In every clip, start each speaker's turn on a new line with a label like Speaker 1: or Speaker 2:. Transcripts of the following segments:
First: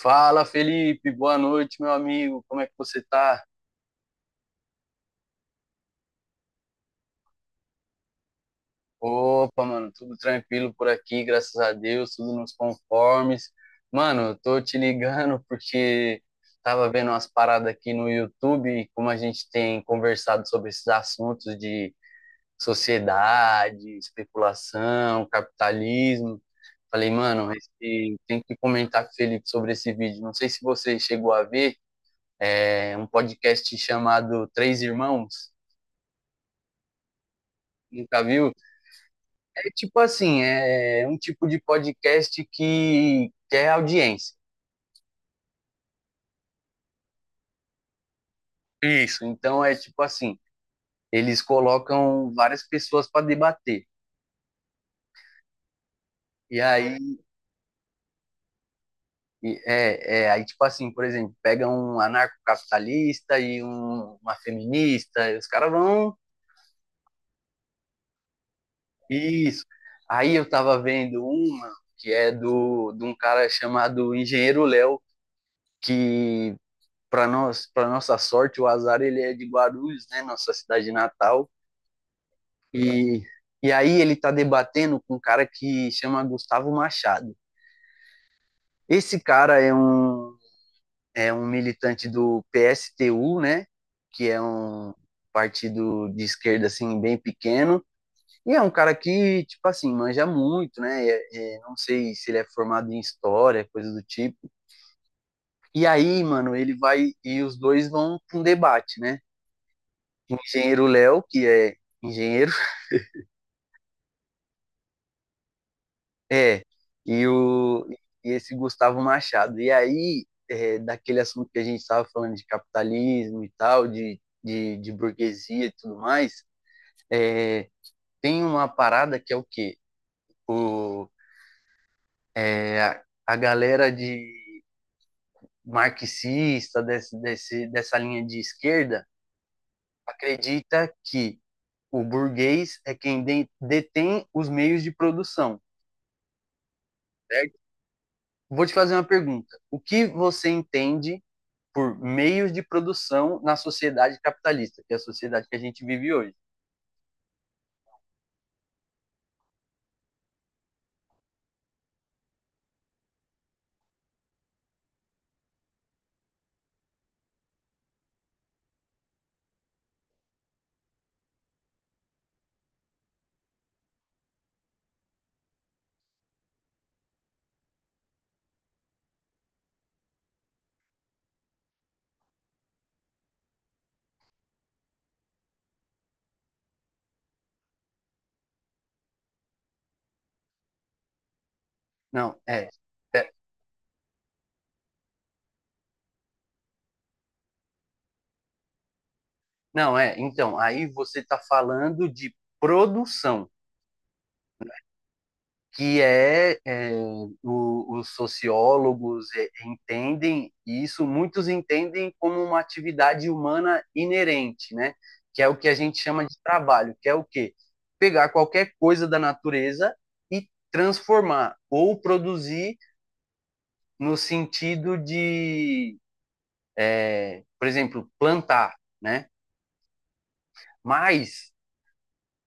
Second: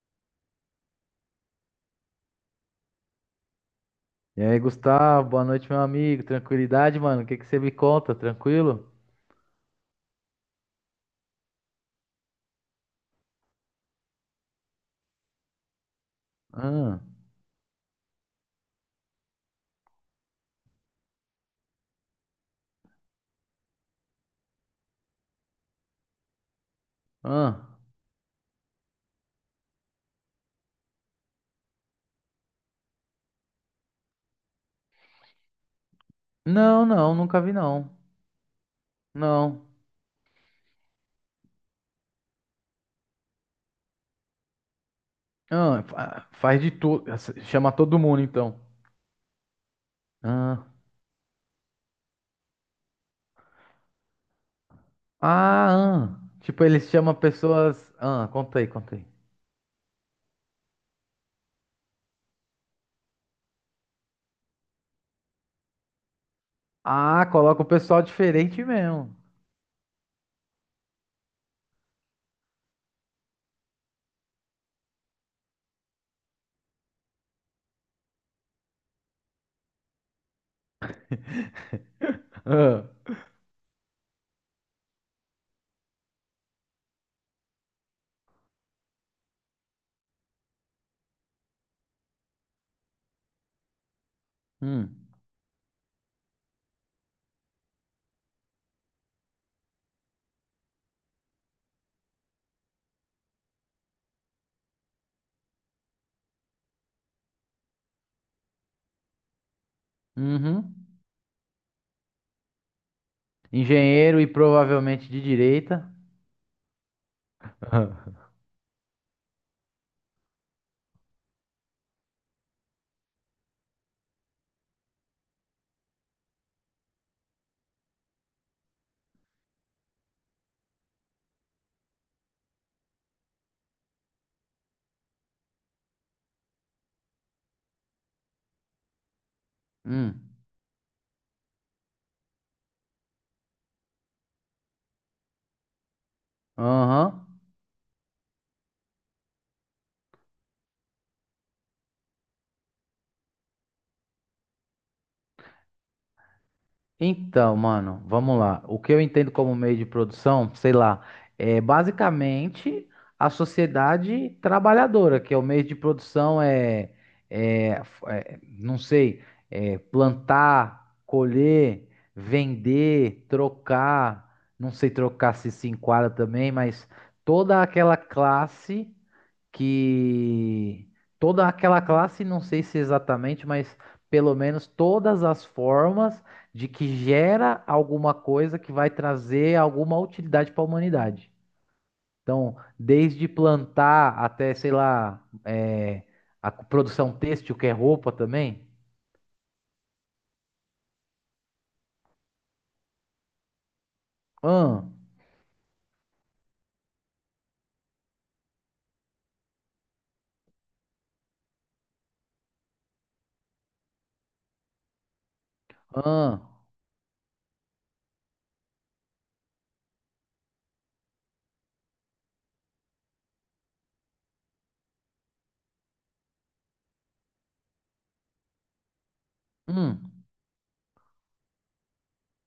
Speaker 1: Fala, Felipe, boa noite, meu amigo. Como é que você tá?
Speaker 2: E aí, Gustavo, boa noite, meu amigo. Tranquilidade, mano? O que que você me conta? Tranquilo?
Speaker 1: Opa, mano, tudo tranquilo por aqui, graças a Deus, tudo nos conformes. Mano, eu tô te ligando porque tava
Speaker 2: Ah,
Speaker 1: vendo umas paradas aqui no YouTube, e como a gente tem conversado sobre esses assuntos de sociedade, especulação, capitalismo. Falei, mano,
Speaker 2: ah.
Speaker 1: tem que comentar com o Felipe sobre esse vídeo. Não sei se você chegou a ver, é um podcast chamado Três Irmãos.
Speaker 2: Não, não, nunca vi, não.
Speaker 1: Nunca viu?
Speaker 2: Não.
Speaker 1: É tipo assim, é um tipo de podcast que quer audiência.
Speaker 2: Faz de tudo. Chama todo mundo, então.
Speaker 1: Isso. Então é tipo assim,
Speaker 2: Ah,
Speaker 1: eles colocam várias pessoas para debater.
Speaker 2: ah, ah.
Speaker 1: E
Speaker 2: Tipo, eles chamam
Speaker 1: aí
Speaker 2: pessoas. Ah, conta aí, conta aí.
Speaker 1: aí tipo assim, por exemplo, pega um anarcocapitalista e uma feminista, e os caras vão
Speaker 2: Ah, coloca o pessoal diferente mesmo.
Speaker 1: isso. Aí eu tava vendo uma que é do de um cara chamado Engenheiro Léo, que para nós, para nossa sorte, o azar ele é de Guarulhos, né, nossa cidade natal.
Speaker 2: Ah.
Speaker 1: E, e aí ele tá debatendo com um cara que chama Gustavo Machado. Esse cara é é um militante do PSTU, né? Que é um
Speaker 2: Hum.
Speaker 1: partido de esquerda, assim, bem pequeno. E é um cara que, tipo assim, manja muito, né? Não sei se ele é formado em história, coisa do tipo. E aí, mano, ele vai... E os dois vão pra um debate, né? O
Speaker 2: Uhum.
Speaker 1: engenheiro Léo, que é engenheiro,
Speaker 2: Engenheiro e provavelmente de direita.
Speaker 1: é, e, o, e esse Gustavo Machado. E aí, é, daquele assunto que a gente estava falando de capitalismo e tal, de burguesia e tudo mais, é, tem uma parada que é o quê? O, a galera de marxista, dessa linha de esquerda,
Speaker 2: Hum.
Speaker 1: acredita que o burguês é quem detém os meios de produção,
Speaker 2: Aham.
Speaker 1: certo? Vou te fazer uma pergunta. O que você entende por meios de produção na sociedade capitalista, que é a sociedade que a gente vive hoje.
Speaker 2: Então, mano, vamos lá. O que eu entendo como meio de produção, sei lá, é basicamente a sociedade trabalhadora, que é o meio de produção não sei, é plantar, colher, vender, trocar, não sei trocar se enquadra também, mas toda aquela classe que toda aquela classe, não sei se exatamente, mas pelo menos todas as formas de que gera alguma coisa que vai trazer alguma utilidade para a humanidade.
Speaker 1: Não,
Speaker 2: Então,
Speaker 1: é.
Speaker 2: desde
Speaker 1: é
Speaker 2: plantar até, sei lá, a produção têxtil, que é roupa também.
Speaker 1: não, é. Então, aí você está falando de produção,
Speaker 2: Ahn,
Speaker 1: que é os sociólogos entendem isso, muitos entendem como uma atividade humana inerente, né? Que é o que a gente chama de
Speaker 2: ahn,
Speaker 1: trabalho, que é o quê? Pegar qualquer coisa da natureza e transformar ou produzir no sentido de, por exemplo, plantar, né?
Speaker 2: hum,
Speaker 1: Mas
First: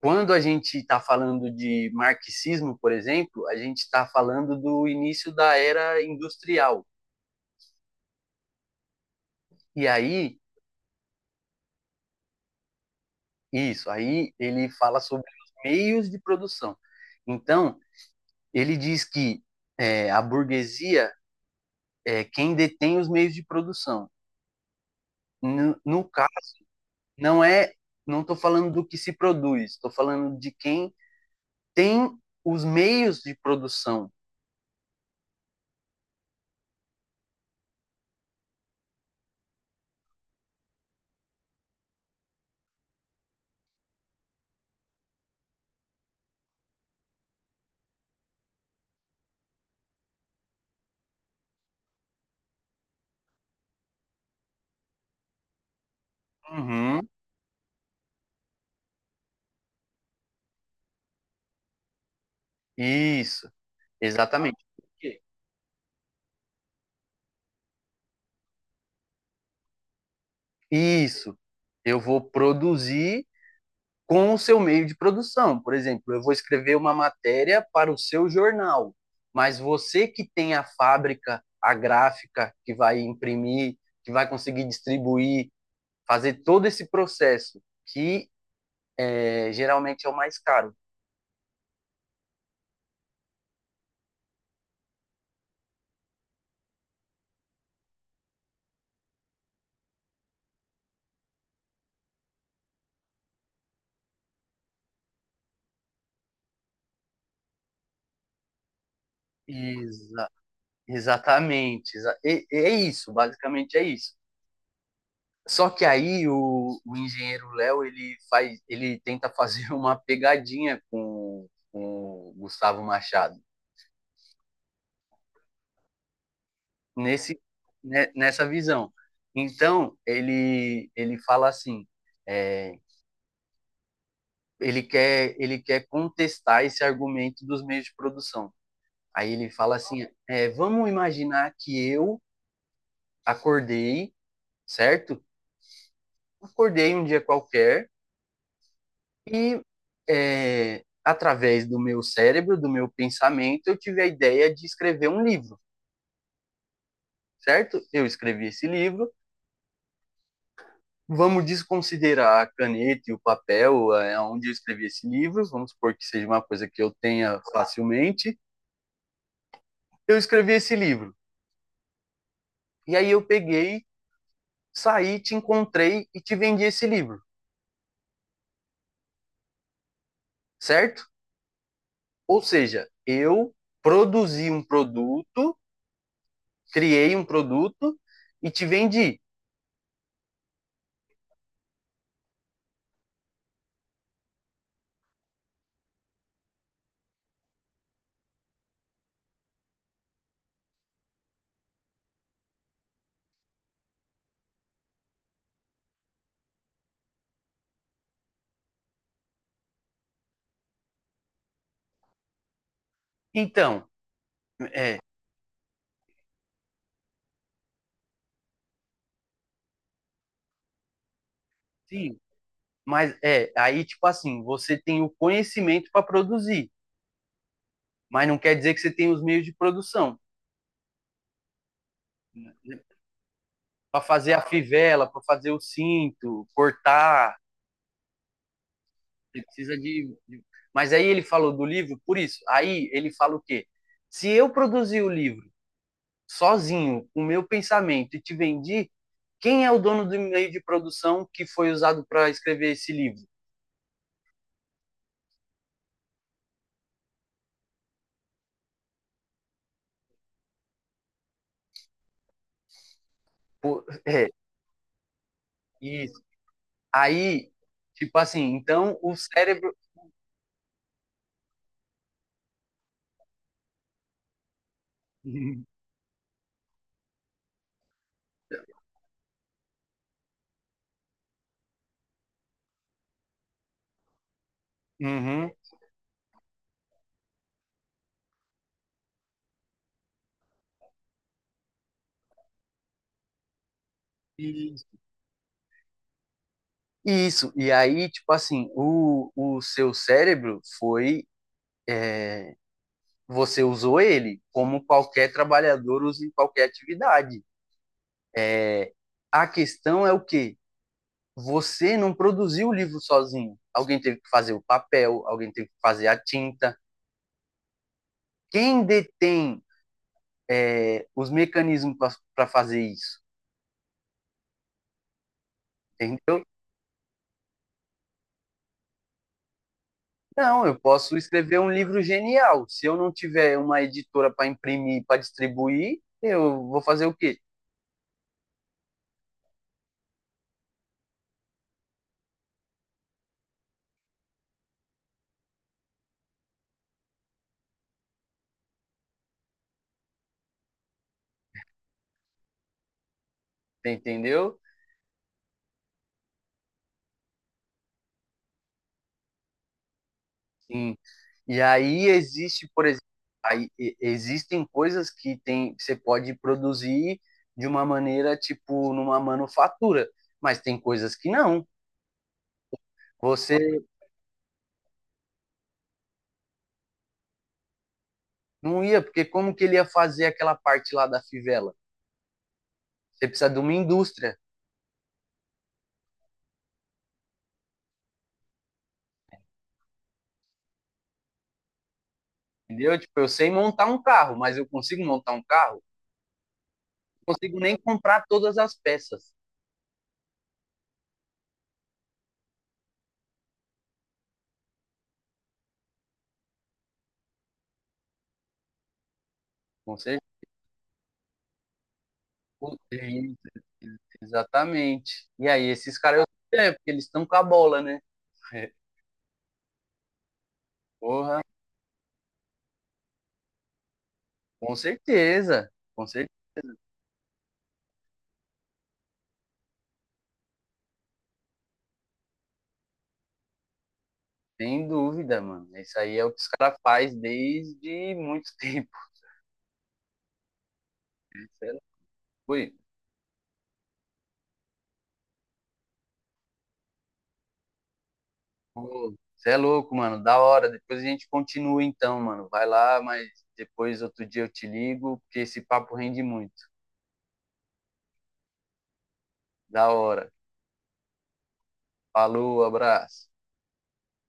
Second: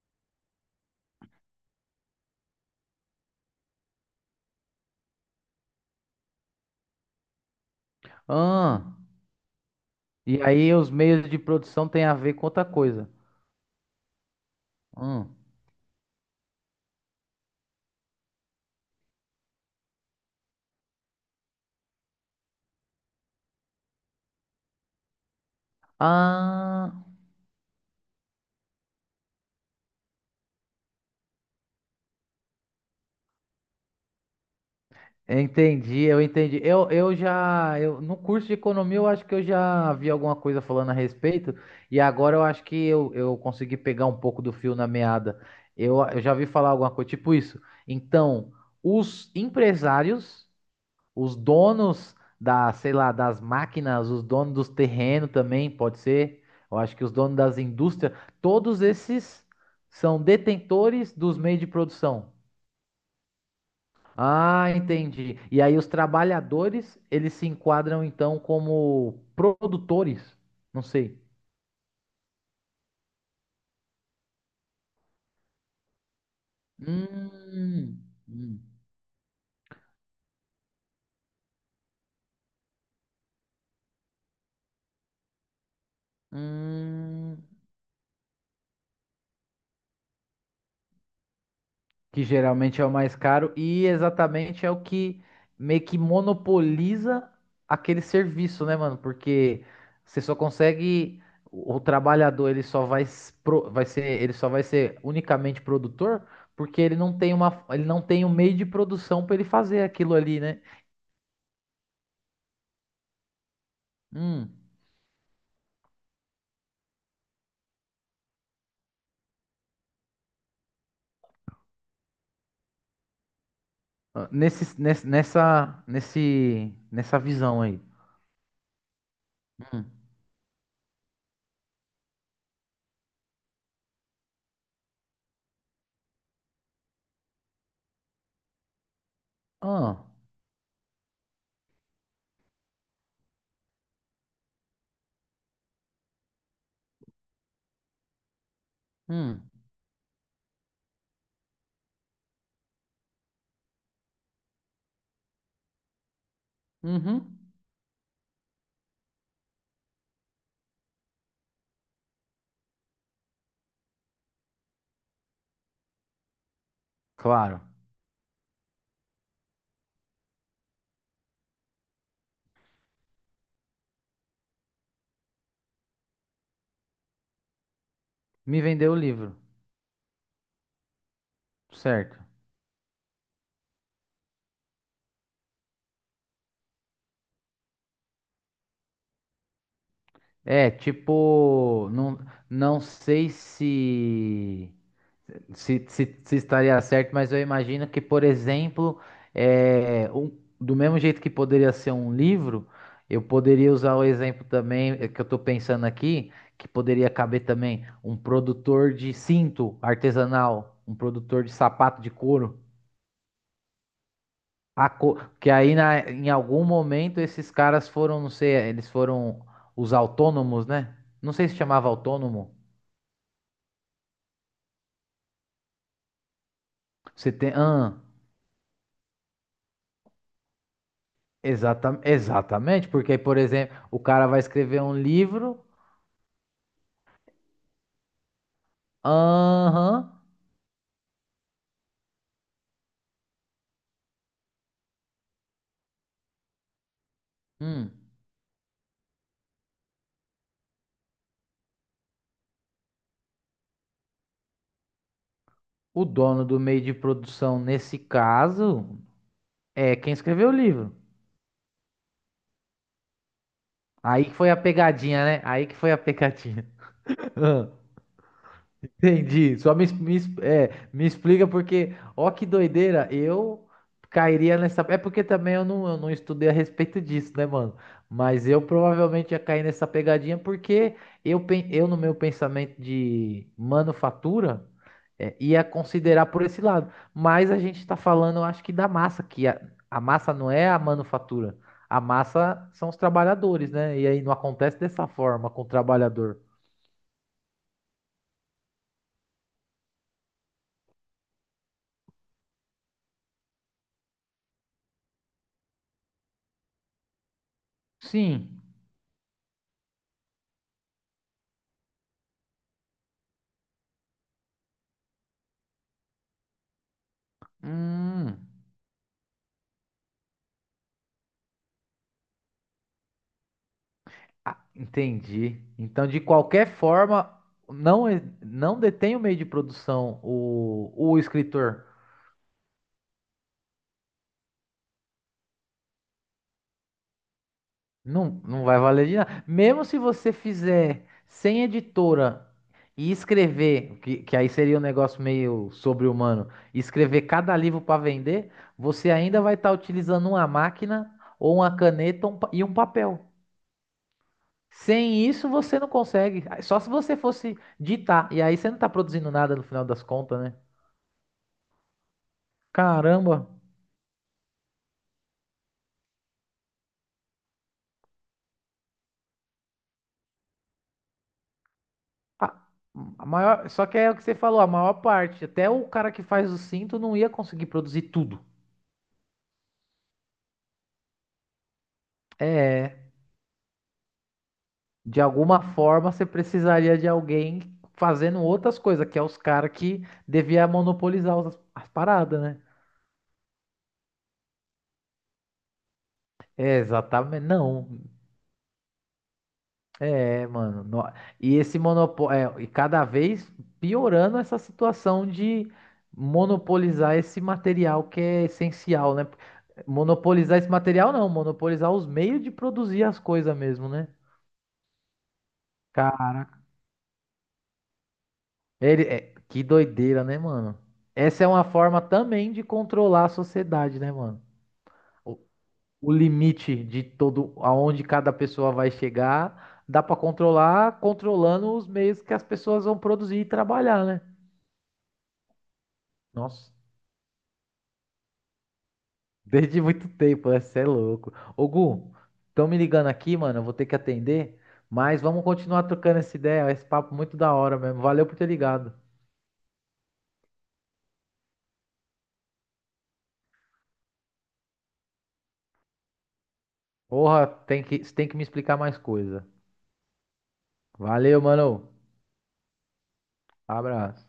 Speaker 1: quando a gente está falando de marxismo, por exemplo, a gente está falando do início da era industrial.
Speaker 2: ahn.
Speaker 1: E aí,
Speaker 2: E aí os meios de produção têm a ver com outra coisa.
Speaker 1: isso, aí ele fala sobre
Speaker 2: Ahn.
Speaker 1: os meios de produção. Então, ele diz que é, a burguesia é quem detém os meios de produção. No caso,
Speaker 2: Ah,
Speaker 1: não é, não estou falando do que se produz, estou falando de quem tem os meios de produção.
Speaker 2: entendi, eu entendi. No curso de economia, eu acho que eu já vi alguma coisa falando a respeito, e agora eu acho que eu consegui pegar um pouco do fio na meada. Eu já vi falar alguma coisa tipo isso. Então, os empresários, os donos da, sei lá, das máquinas, os donos dos terrenos também, pode ser. Eu acho
Speaker 1: Uhum,
Speaker 2: que os donos das indústrias, todos esses são detentores dos meios de produção.
Speaker 1: isso. Exatamente.
Speaker 2: Ah,
Speaker 1: Por quê?
Speaker 2: entendi. E aí os trabalhadores, eles se enquadram então como produtores? Não sei.
Speaker 1: Isso. Eu vou produzir com o seu meio de produção. Por exemplo, eu vou escrever uma matéria para o
Speaker 2: Hum,
Speaker 1: seu
Speaker 2: hum,
Speaker 1: jornal, mas você que tem a fábrica, a gráfica, que vai imprimir, que vai conseguir distribuir, fazer todo esse
Speaker 2: hum.
Speaker 1: processo, que é, geralmente é o mais caro.
Speaker 2: Que geralmente é o mais caro, e exatamente é o que meio que monopoliza aquele serviço, né, mano? Porque você só consegue o trabalhador, ele só vai ser unicamente produtor porque ele não tem ele não tem um meio de produção para ele fazer aquilo
Speaker 1: Exa-
Speaker 2: ali, né?
Speaker 1: exatamente. É isso, basicamente é isso.
Speaker 2: Hum.
Speaker 1: Só que aí o engenheiro Léo ele tenta fazer uma pegadinha com o Gustavo Machado
Speaker 2: Ah, nessa
Speaker 1: nesse
Speaker 2: visão aí.
Speaker 1: né, nessa visão.
Speaker 2: Hum.
Speaker 1: Então ele fala assim, é, ele quer contestar esse argumento dos meios de produção. Aí ele fala
Speaker 2: Ah,
Speaker 1: assim, é, vamos imaginar que eu acordei, certo? Acordei um dia qualquer
Speaker 2: hum,
Speaker 1: e é, através do meu cérebro, do meu pensamento, eu tive a ideia de escrever um livro,
Speaker 2: uhum.
Speaker 1: certo? Eu escrevi esse livro. Vamos desconsiderar a caneta e o papel, é, onde eu escrevi esse livro. Vamos supor que seja uma coisa que eu tenha
Speaker 2: Claro.
Speaker 1: facilmente. Eu escrevi esse livro. E aí eu peguei, saí, te encontrei e te vendi esse livro,
Speaker 2: Me vendeu o livro.
Speaker 1: certo?
Speaker 2: Certo.
Speaker 1: Ou seja, eu produzi um produto, criei um produto e te vendi.
Speaker 2: É, tipo, não, não sei se, se estaria certo, mas eu imagino que, por exemplo, é, um- do mesmo jeito que poderia ser um livro, eu poderia usar o exemplo também que eu estou pensando aqui, que poderia caber também um produtor de cinto artesanal, um produtor de sapato de couro.
Speaker 1: Então,
Speaker 2: A
Speaker 1: é,
Speaker 2: co- Que aí na- Em algum momento esses caras foram, não sei, eles foram os autônomos, né? Não sei se chamava
Speaker 1: sim,
Speaker 2: autônomo.
Speaker 1: mas é, aí tipo assim, você tem o conhecimento para produzir,
Speaker 2: Você tem. Ah,
Speaker 1: mas não quer dizer que você tem os meios de produção. Né?
Speaker 2: exatamente, porque aí, por exemplo, o
Speaker 1: Para
Speaker 2: cara
Speaker 1: fazer
Speaker 2: vai
Speaker 1: a
Speaker 2: escrever um
Speaker 1: fivela, para fazer o
Speaker 2: livro.
Speaker 1: cinto, cortar, você precisa
Speaker 2: Aham.
Speaker 1: de. Mas aí ele falou do livro por isso. Aí ele fala o quê? Se eu produzir o livro sozinho, com o meu
Speaker 2: Hum,
Speaker 1: pensamento, e te vendi, quem é o dono do meio de produção que foi usado para escrever esse livro?
Speaker 2: o dono do meio de produção, nesse caso, é quem escreveu o livro.
Speaker 1: Pô,
Speaker 2: Aí
Speaker 1: é,
Speaker 2: que foi a pegadinha, né? Aí que foi a
Speaker 1: isso.
Speaker 2: pegadinha.
Speaker 1: Aí, tipo assim, então o
Speaker 2: Entendi. Só
Speaker 1: cérebro.
Speaker 2: me, es- é, Me explica porque, ó, que doideira, eu cairia nessa. É porque também eu não estudei a respeito disso, né, mano? Mas eu provavelmente ia cair nessa pegadinha porque eu no meu pensamento de manufatura,
Speaker 1: Uhum.
Speaker 2: ia considerar por esse lado. Mas a gente tá falando, eu acho que da massa, a massa não é a manufatura. A massa são os trabalhadores, né? E aí não
Speaker 1: E-
Speaker 2: acontece dessa forma com o trabalhador.
Speaker 1: isso, e aí, tipo assim, o seu cérebro foi, você usou ele, como qualquer trabalhador usa em qualquer atividade.
Speaker 2: Sim.
Speaker 1: É, a questão é o quê? Você não produziu o livro sozinho. Alguém teve que fazer o papel, alguém teve que fazer a tinta.
Speaker 2: Hum.
Speaker 1: Quem detém, é, os mecanismos para fazer isso?
Speaker 2: Ah, entendi. Então, de
Speaker 1: Entendeu?
Speaker 2: qualquer forma, não detém o meio de produção
Speaker 1: Não, eu posso
Speaker 2: o
Speaker 1: escrever um
Speaker 2: escritor.
Speaker 1: livro genial. Se eu não tiver uma editora para imprimir, para distribuir, eu vou fazer o quê?
Speaker 2: Não, não vai valer de nada. Mesmo se você fizer sem editora e escrever, que aí seria um negócio meio sobre-humano, e escrever cada livro para vender, você ainda vai estar utilizando uma máquina ou uma caneta e um papel.
Speaker 1: Entendeu?
Speaker 2: Sem isso, você não consegue. Só se você fosse ditar. E aí você não está produzindo nada no final das contas, né?
Speaker 1: Sim. E aí existe, por exemplo,
Speaker 2: Caramba.
Speaker 1: existem coisas que tem, você pode produzir de uma maneira, tipo, numa manufatura, mas tem coisas que não.
Speaker 2: A, a
Speaker 1: Você
Speaker 2: maior, só que é o que você falou, a maior parte. Até o cara que faz o cinto não ia conseguir produzir tudo.
Speaker 1: não ia, porque como que ele ia fazer aquela parte lá da fivela?
Speaker 2: É,
Speaker 1: Você precisa de uma indústria,
Speaker 2: de alguma forma você precisaria de alguém fazendo outras coisas, que é os caras que devia monopolizar as paradas, né?
Speaker 1: entendeu? Tipo, eu sei montar um carro, mas eu consigo montar um carro?
Speaker 2: É,
Speaker 1: Não
Speaker 2: exatamente.
Speaker 1: consigo nem
Speaker 2: Não.
Speaker 1: comprar todas as peças.
Speaker 2: É, mano. E esse monopólio, e cada vez piorando essa situação de monopolizar esse material que é essencial, né?
Speaker 1: Com certeza.
Speaker 2: Monopolizar esse material não, monopolizar os meios de produzir as
Speaker 1: Ex-
Speaker 2: coisas mesmo, né?
Speaker 1: Exatamente. E aí, esses caras, eu
Speaker 2: Caraca.
Speaker 1: sei, né? Porque eles estão com a bola, né?
Speaker 2: Ele... Que doideira, né, mano?
Speaker 1: Porra,
Speaker 2: Essa é uma forma também de controlar a sociedade, né, mano?
Speaker 1: com
Speaker 2: O,
Speaker 1: certeza, com
Speaker 2: o
Speaker 1: certeza,
Speaker 2: limite de todo, aonde cada pessoa vai chegar, dá pra controlar, controlando os meios que as pessoas vão produzir e trabalhar, né?
Speaker 1: sem dúvida, mano. Isso aí é o que os
Speaker 2: Nossa,
Speaker 1: caras fazem desde muito tempo.
Speaker 2: desde muito tempo, né? Cê é louco.
Speaker 1: Cê
Speaker 2: Ô,
Speaker 1: é
Speaker 2: Gu,
Speaker 1: ui,
Speaker 2: estão me ligando aqui, mano. Eu vou ter que atender. Mas vamos continuar trocando essa ideia. Esse papo muito da hora mesmo. Valeu por ter ligado.
Speaker 1: pô, cê é louco, mano. Da hora. Depois a gente continua então, mano. Vai lá, mas depois outro dia eu te ligo, porque esse papo rende muito.
Speaker 2: Porra, tem que, cê tem que me explicar mais coisa.
Speaker 1: Da hora.
Speaker 2: Valeu, mano.
Speaker 1: Falou, abraço.
Speaker 2: Abraço.